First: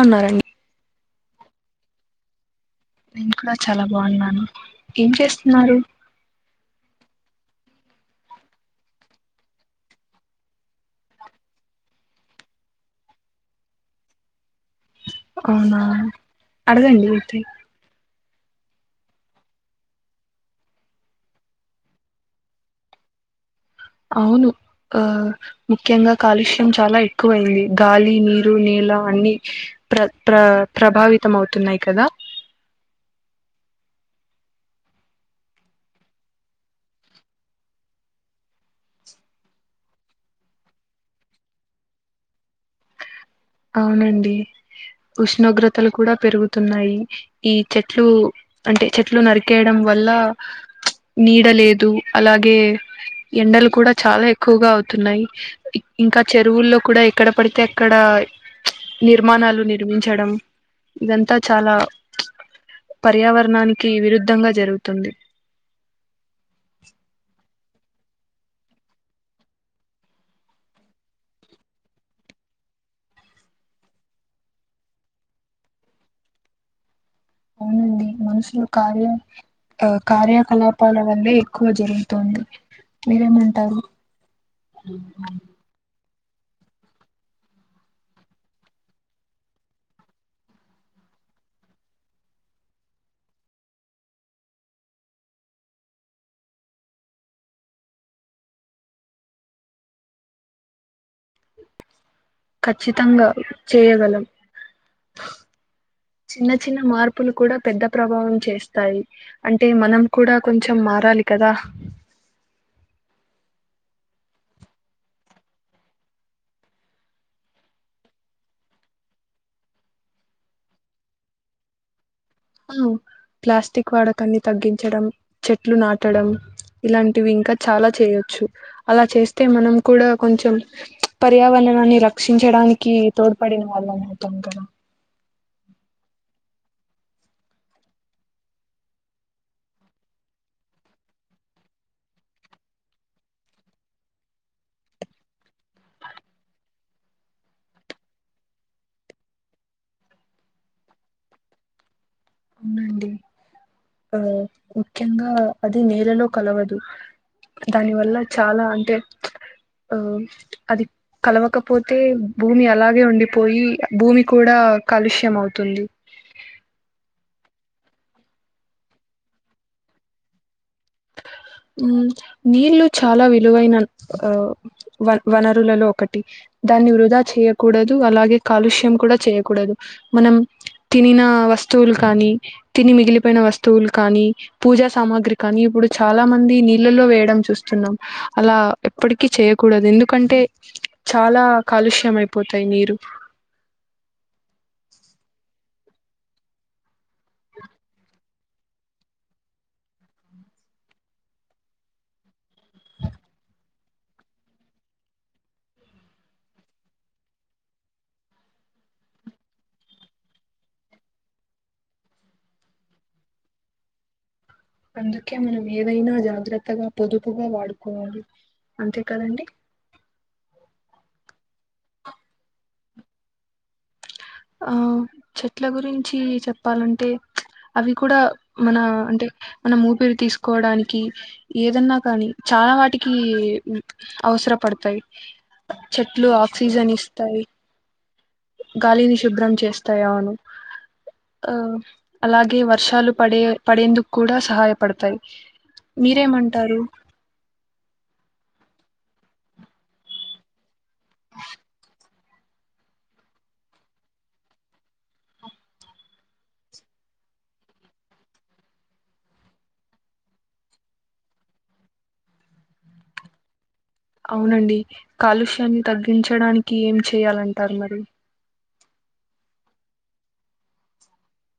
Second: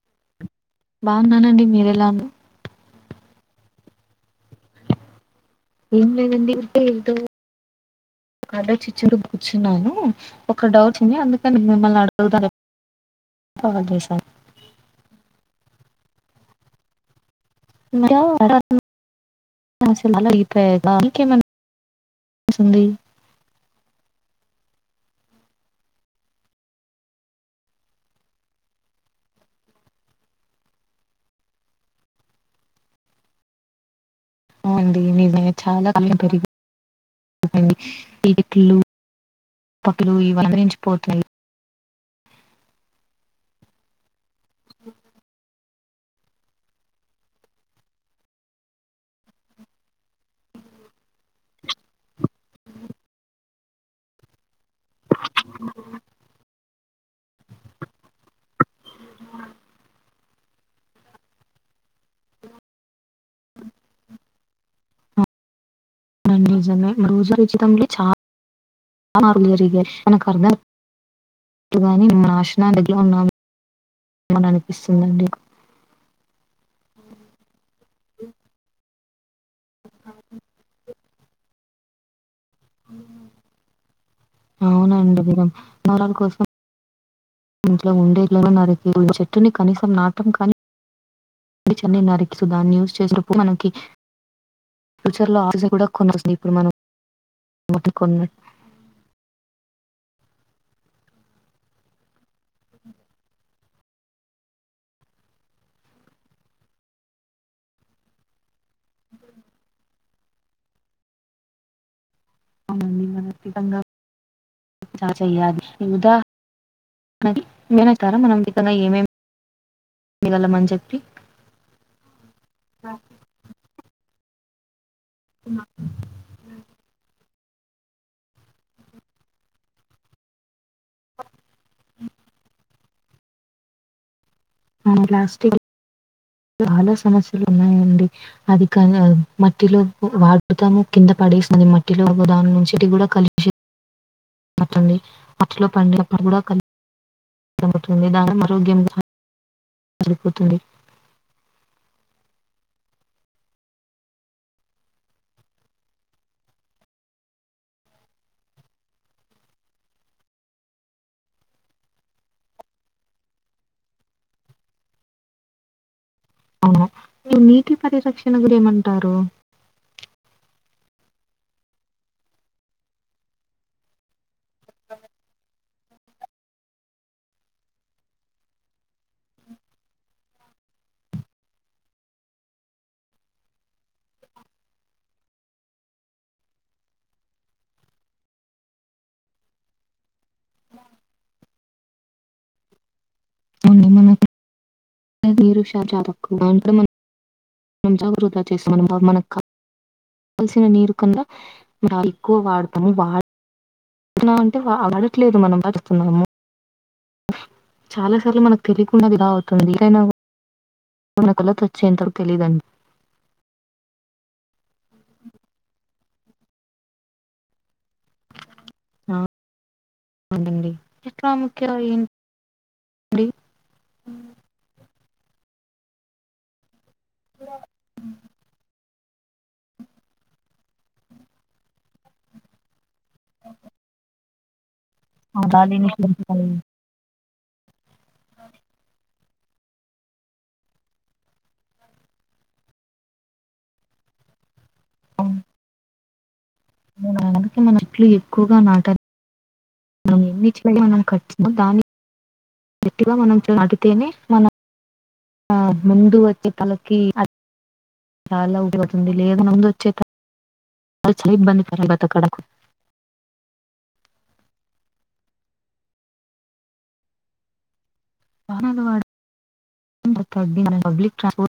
అన్నారండి బాగున్నానండి మీరు ఎలా ఉన్నా నేను కూడా చాలా బాగున్నాను ఏం చేసు ఏం లేదండి ఏదో ఒక ఆర్డర్ చిచ్చువుంటూ కూర్చున్నాను ఒక డౌట్ ఉంది అందుకని మిమ్మల్ని అడుగుదామని కాల్ చేశాను అవునా అడగండియితే [unintelligible] అవును ఆ ముఖ్యంగా కాలుష్యం చాలా ఎక్కువైంది గాలి నీరు నేల అన్ని ప్ర ప్ర ప్రభావితం అవుతున్నాయి కదా అవునండి నిజంగా చాలా [unintelligible] పిచ్చుకలు పక్షులు అవతరించిపోతున్నాయి అవును అండి ఉష్ణోగ్రత్ తలు కూడా పెరుగుతున్నాయి ఈ చెట్లు అంటే చెట్లు నరికేయడం వల్ల నీడ లేదు అలాగే ఎండలు కూడా చాలా ఎక్కువగా అవు తున్నాయి ఇంకా చెరువుల్లో కూడా ఎక్కడ పడితే అక్కడయ్ నిర్మాణాలు నిర్మించడం ఇదంతా చాలా పర్యావరణానికి విరుద్ధంగాత్ జరుగుతుంది నండిజమే రోజు రోజు తంనే చ ఆ నాకు ఉంది లే జిరే అని కరీంనర్ వాని నాశునాడెడ్ లో ఉన్నాము ఏమన్నా అనిపిస్తుందండి అవునండి మనుషులు కార్యం కార్యకలాపాల వందే ఎక్కువ జరుగుతుంది అవునండి దూరం కోసం ఇంట్లో ఉండేట్లో నరికి ఒక్క చెట్టుని కనీసం నాటం కానీ ఈడిచ్ అన్ని నరికి సో దాన్ని యూస్ చేసినప్పుడు మనకి ఫ్యూచర్లో ఆఫీస్ కి కూడా కొన్నావస్తుంద ఇప్పుడు మనం బాటిల్ కొన్నటు ఖచ్చితంగా చేయగలం చిన్న చిన్న మార్పులు కూడా పెద్ద ప్రభావం చేస్తాయి అంటే మనం కూడా కొంచెం మారాలి కదా అవునండి మనఫితంగా చ చెయ్యాలి ఈదా మేనతారా మనం వితంగా ఏమేమి మిలలం అని చెప్పి హలో ప్లాస్టిక్ వాడకు క్కన్ని తగ్గించడం చెట్లు నాటడం ఇలాంన్ టివి ఇంకా చాలా చేయొచ్చు అలా చేస్తే మనం కూడా కొంచెం పర్యావణాన్ని రక్షించడాని కి తోడ్ పడిన వాళ్ళము అవ్వుతాం కా ఉమ్ ప్లాస్టిక్ చాలా సమస్యలు ఉన్నాయండి అది కదా మట్టిలో వాడుతాము కింద పడేసినది మట్టిలో ఒకదాని నుంచి కూడా కలిషి బాచుంది అట్లో పండిప్పుడు కూడా కను దమ్ముతుంది దాన ఆరోగ్యం రిపోతుండి అవునండి ఆ ముఖ్యంగా అది నేలలో కలవదు దాని వల్ల చాలా అంటే ఆ అది కలవకపోతే భూమి అలాగే ఉండిపోయి భూమి కూడా కాలుష్య అవుతుంది అవునా మీరు నీటి పరిరక్షణ గురూ ఏమంటారు నీళ్లు చాలా విలువైన ఆ వ వనరులలో ఒకటి దాన్ని వృధా చేయకూడదు అలాగే కాలుష్యం కూడా చేయకూడదు మనం తినిన వస్తువులు కానీ తిని మిగిలిపోయిన వస్తువులు కానీ పూజా సామాగ్రి కానీ ఇప్పుడు చాలా మంది నీళ్ళలో వేయడం చూస్తున్నాం అలా ఎప్పటికీ చేయకూడదు ఎందుకంటే చాలా కాలుష్య అయిపోతాయి నీరు అ మనకురు [unintelligible] [unintelligible] మనం మన కాల్సిన నీరు కింద ఎక్కువ వాడతాము వాన్నా అంటే వాడట్లేదు మనం వాడుతున్నాము చాలా సార్లు మనకు తెలియకున్నది ఇలా అవుతుంది ఏరైనా ఉన్న కలత వచ్చేంతకు తెలీదండి అందుకే మనం ఏదైనా జాగ్రత్తగా పొదుపుగా వాడు వాలి అంతే ఆ, కదండి ఈ అండి ఆ చెట్ల గురించి చెప్పాలంటే అ అవి కూడా మన మన ఊపిరు తీసుకోవడానికి ఏదన్నా కానీ చాలా వాటికి కి అవసరపడుతుం తాయి ఆ గాలిని చెట్లు పీల్చుతాయి. ఆక్సిజన్ ఇస్త తయి గాలి ని శుభ్రం చేస్తాను ఆ అలాగే వర్షాలు పడే పడేందుకు కూడా సహాయ పడతాయి మీరేమంట మకే మన ఇట్లు ఎక్కువగా నాట మనం ఎన్ని మనం కట్ దాని గట్టిగా మనం అడితేనే మనం ఆ ముందు వచ్చే తలకి చాలా ఉడిపతుంది లేదా ముందు వచ్చే చాలా ఇబ్బంది పర్త కడకు అవునండి కాలుష్యాన్ని తగ్గించడానికి ఏం చేయాలంటారు మరి [unintelligible] పబ్లిక్ ట్రాన్స్పోర్ట్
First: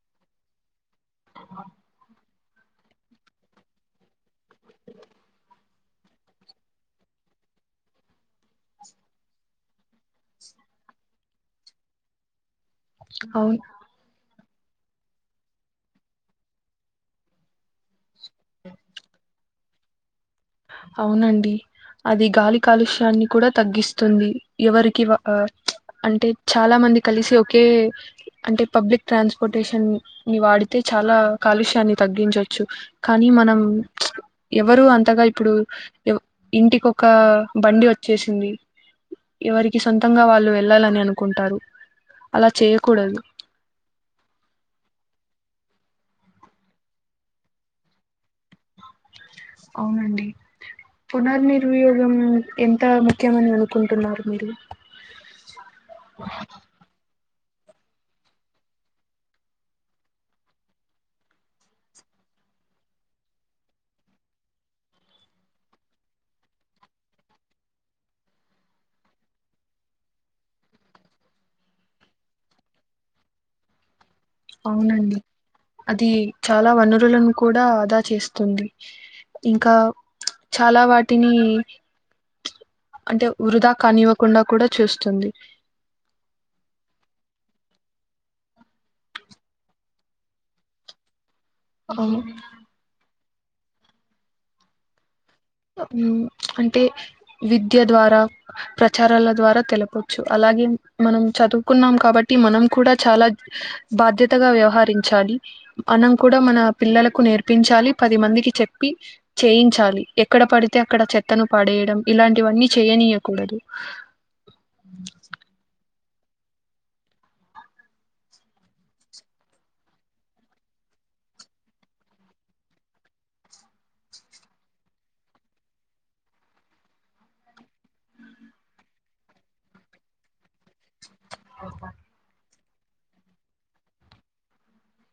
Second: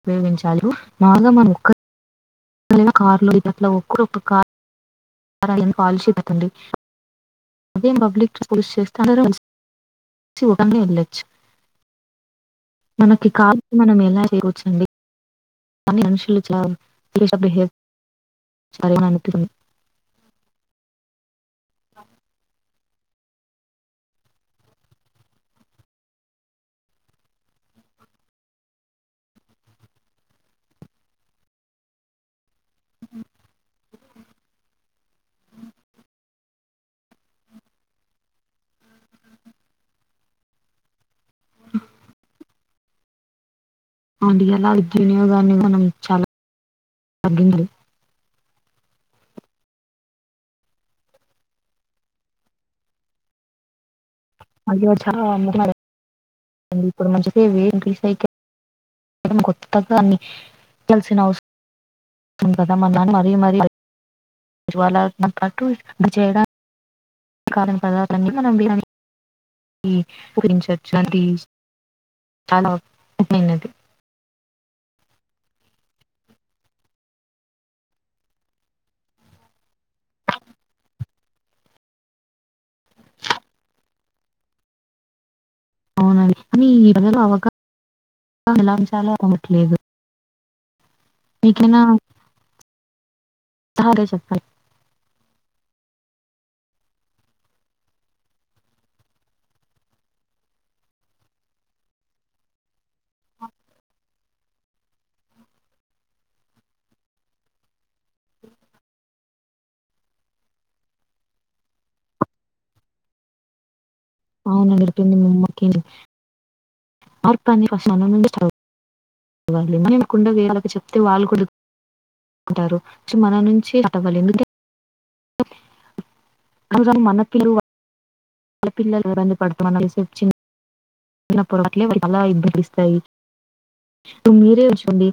ఉపయోగించ మాగామముకు కార్లో ఇ అట్లా ఒక్కరుక్క కార్ కాలడి అదే పబ్లిక్ పోలిష చేస్తా అందరు ఒకని వెళ్ళొచ్చు మనకి అవును కాదు మన మ ఎల అండి త అనులుడ హ [unintelligible] అవునండి అది గాలి కాలుష్యాన్ని కూడా తగ్గిస్తుంది, ఎవరికి అంటే చాలా మంది కలిసి ఒకే అంటే పబ్లిక్ ట్రాన్స్పోర్టేషన్ ని వాడితే చాలా కాలుష్యాన్ని తగ్గించచ్చు కానీ మనం ఎవరు అంతగా ఇప్పుడు, ఇంటికొక బండి వచ్చేసింది, ఎవరికి సొంతంగా వాళ్ళు వెళ్ళాలని అనుకుంటారు, అలా చేయకూడదు అంటి ఎలా విద్యునియోగాన్ని మనం చాలా తగ్గింద అవునండి, పునర్నిర్వియోగం ఎంత ముఖ్యమని అనుకుంటున్నారు మీరు మళ్ళి చాలా [inaudible] ఇప్పుడు మంచి రీసైకిల్ కొత్త దాన్ని లిసిన అవసరం ఉంది కదా మనా మరీ మరీ జ్వాల పాటు అది చేయడానికాని పదాలన్ని మనం వినవించచ్చు అది చాలాది అవునండి అది చాలా వనరులను కూడా ఆదా చేస్తుంది, ఇంకా చాలా వాటిని అంటే వృధా కానివ్వకుండా కూడా చూస్తుంది అవునా కానీ ఈ ప్రజలు అవక ఎలాయించాలో ట్లేదు ఇకనా అవును సరే చెప్పు ఉమ్ అంటే విద్య ద్వారా, ప్రచారాల ద్వారా తెలపచ్చు, అలాగే మనం చదువుకున్నాం కాబట్టి మనం కూడా చాలా బాధ్యతగా వ్వవ ఆహరించాలి, మనం కూడా మన పిల్లలకు నేర్పించాలి, పది మందికి చెప్పి చేయించాలి ఎక్కడ పడితే అక్కడ చెత్తను పడేయడం ఇలాంటివన్నీ చేయనీయకూడదు. అవున నడిపింది మమ్మకిని ఆర్ ప్రాణీ ఫస్ట్ మన నుండే సా మేము కుడా వీళ్ళకి చెప్తే, వాళ్ళు కూడా ఉంటారు, సో మన నుంచి స్టార్ట్ అవ్వాలి ఎందుక మన పిల్లు [inaudible] చిన్న [unintelligible] మీరే వుంచండి,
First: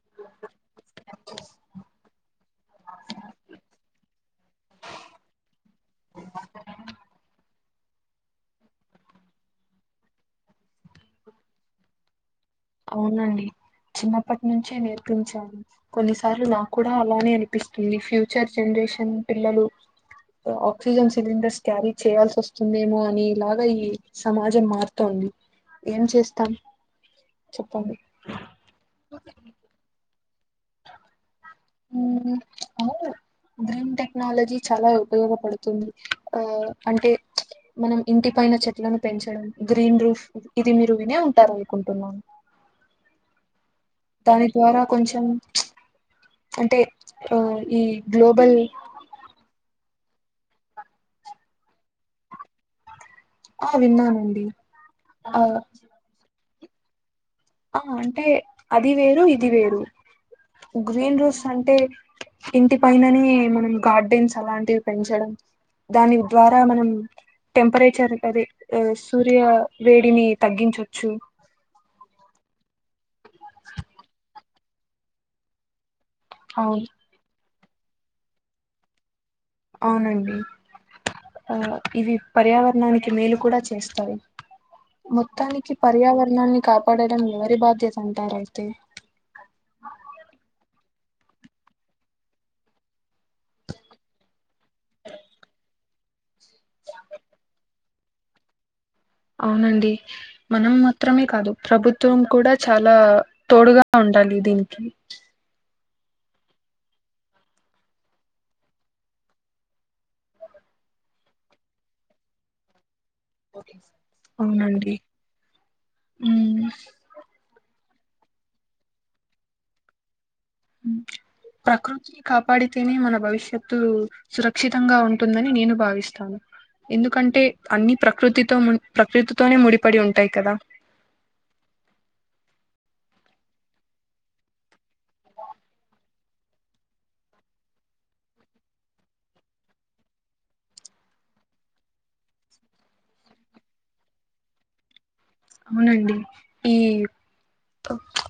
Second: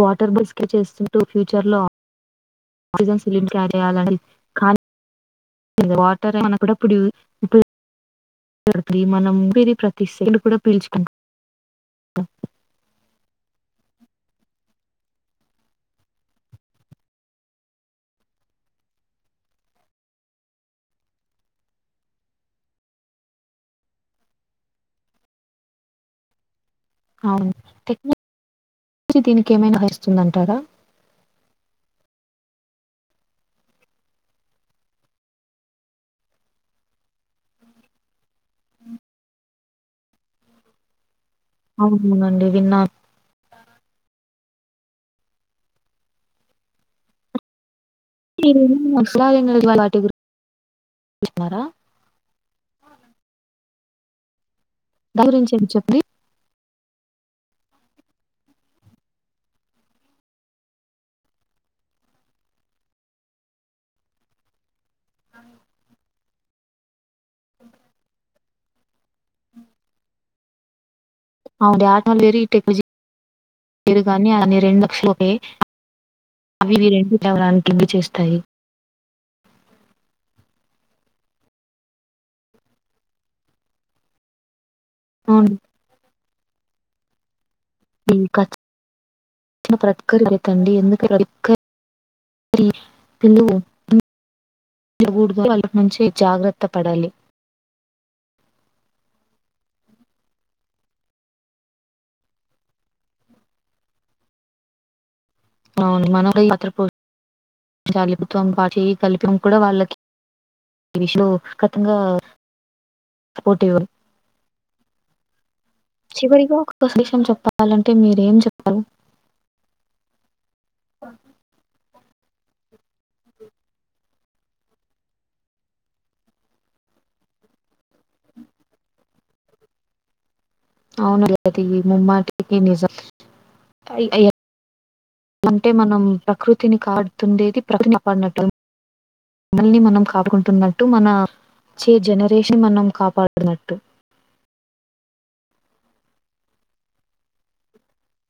వాటర్ బస్స్కె చేస్కుంటూ ఫ్యూచర్ లో ఆక్సిజన్ సిలీన్ కాజేయలండి కాల్ వాటర్ మనకు కూడా పడి ఇప్పు మనం పీరి ప్రతిస్ కూడా పీల్చుకుంటం అవునండి చిన్నప్పటి నుంచే నేర్పించాలి కొన్నిసార్లు నాకు కూడా అలానే అనిపిస్తుంది ఫ్యూచర్ జనరేషన్ పిల్లలు ఆక్సిజన్ సిలిండర్స్ క్యారీ చేయాల్సి వస్తుందేమో అని ఇలాగా ఈ సమాజం మారుతోంది, ఏం చేస్తాం అవును చెప్పండి టెక్నిక్ దీనికి ఏమైనా వస్ వస్తుందంటారా అవును, గ్రీన్ టెక్నాలజీ చాలా ఉపయోగపడుతుంది, ఆ అంటే మనం ఇంటి పైన చెట్లను పెంచడం గ్రీన్ రూఫ్ ఇది మీరు వినే ఉం అవునండి విన్నాను దాని ద్వారా కొంచెం అంటే ఆ ఈ గ్లోబల్ [unintelligible] న్నారా ఆ విన్నానండి ఆ గురించేం చెప్పుడి ఆ అంటే అది వేరు ఇది వేరు గ్రీన్ రోస్ అంటే ఇంటి పైననే మనం గార్డెన్స్ అలాంటివి పెంచడం దాని ద్వారా మనం టెంపరేచర్ అదే సూర్య వేడిని తగ్గించొచ్చు అవుండి ఆటమలు వేరు ఈ టెక్నాలజీ వేరు కానీ అన్ని రెండు లక్షలే అవి అవును ఇవి రెండు [unintelligible] కిన్లీ చేస్తాయి అవును అండి ఆ ఇవి పర్యావరణానికి మేలు కూడా చేస్తాయి అవును. మొత్తానికి పర్యావరణ [unintelligible] కాపాడడం ఎవరి బా ఇంకా [unintelligible] [unintelligible] పిల్లలు కూడదు [unintelligible] నుంచి జాగ్రత్ తపడాలి అవును అండి మనం మాత్రమే కాదు ప్రభుత్వం కూడా చాలా తోడుగా ఉండాలి దీనికి అవును మనమే మాత్ర పు జాలి ప్రభుత్వం కాయ్ చేయి కలిపి కూడా వాళ్ళకి విషు కథుంగా అవునండి చివరిగా ఉమ్ ఒక విషయం చెప్పాలన్ అంటే మీరు ఏం చెప్పార్ యూ [unintelligible] కాపాడితేనే మన భవిష్యత్తు సురక్షితంగా ఉంటుందని నేను భావిస్తాను ఎందుకంటే అన్ని ప్రకృతితో ము ప్రకృతితోనే ముడిపడి ఉంటాయి కదా అవును రేవతి ముమ్మాటికి నిజం అయి అంటే మనం ప్రకృతిని కాపాడుతుండేది ప్రక్ కాపాడినట్టు మనల్ని మనం కాకుంటున్నట్టు మన చే జనరేషన్ మనం కాపాడినట్టు అవునండి ఈ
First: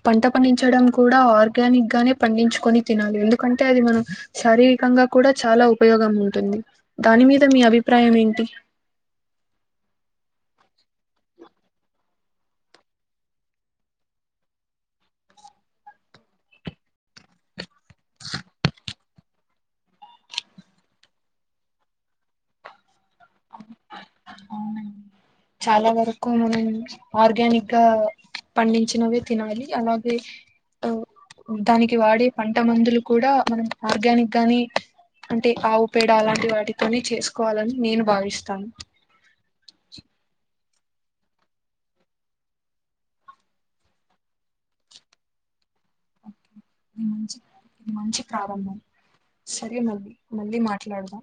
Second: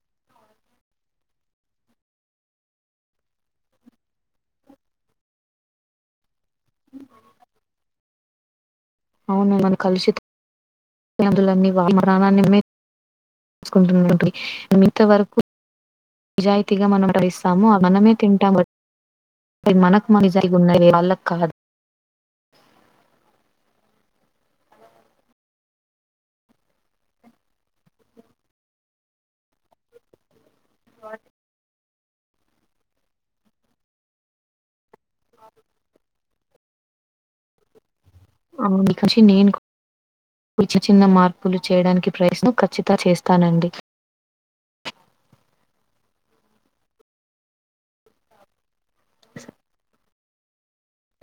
పంట పండించడం కూడా ఆర్గానిక్ గానే పండించుకొని తినాలి ఎందుకంటే అది మనం శారీరకంగా కూడా చాలా ఉపయోగం ఉంటుంది దాని మీద మీ అభి ప్రాయం ఏంటి అవును మన కలుషితం [unintelligible] తీసుకుంటున్నవి ఇంత వరకు నిజాయితీగా మనం వేస్తామో మనమే తింటాము అవి మనక జరిగి ఉన్నాయి వాళ్ళ కాదు చాలా వరకు మనం ఆర్గానిక్ గా పండించినవే తినాలి అలాగే ఓ ఉంటానికి వాడే పంట మందులు కూడా మనం ఆర్గానిక్ గానే అంటే ఆవు పేడ అలాంటి వాటి కొని చేసుకోవాలని నేను భావిస్తాను. అవును ఇక నుంచి నేను ఇచి చిన్న మార్పులు చేయడానికి ప్రయత్నం కచ్చితం చేస్తానండి ఒకే ఇది మంచి ఇది మంచి ప్రారంభం సరే అండి మళ్లీ మా ట్లాడదాం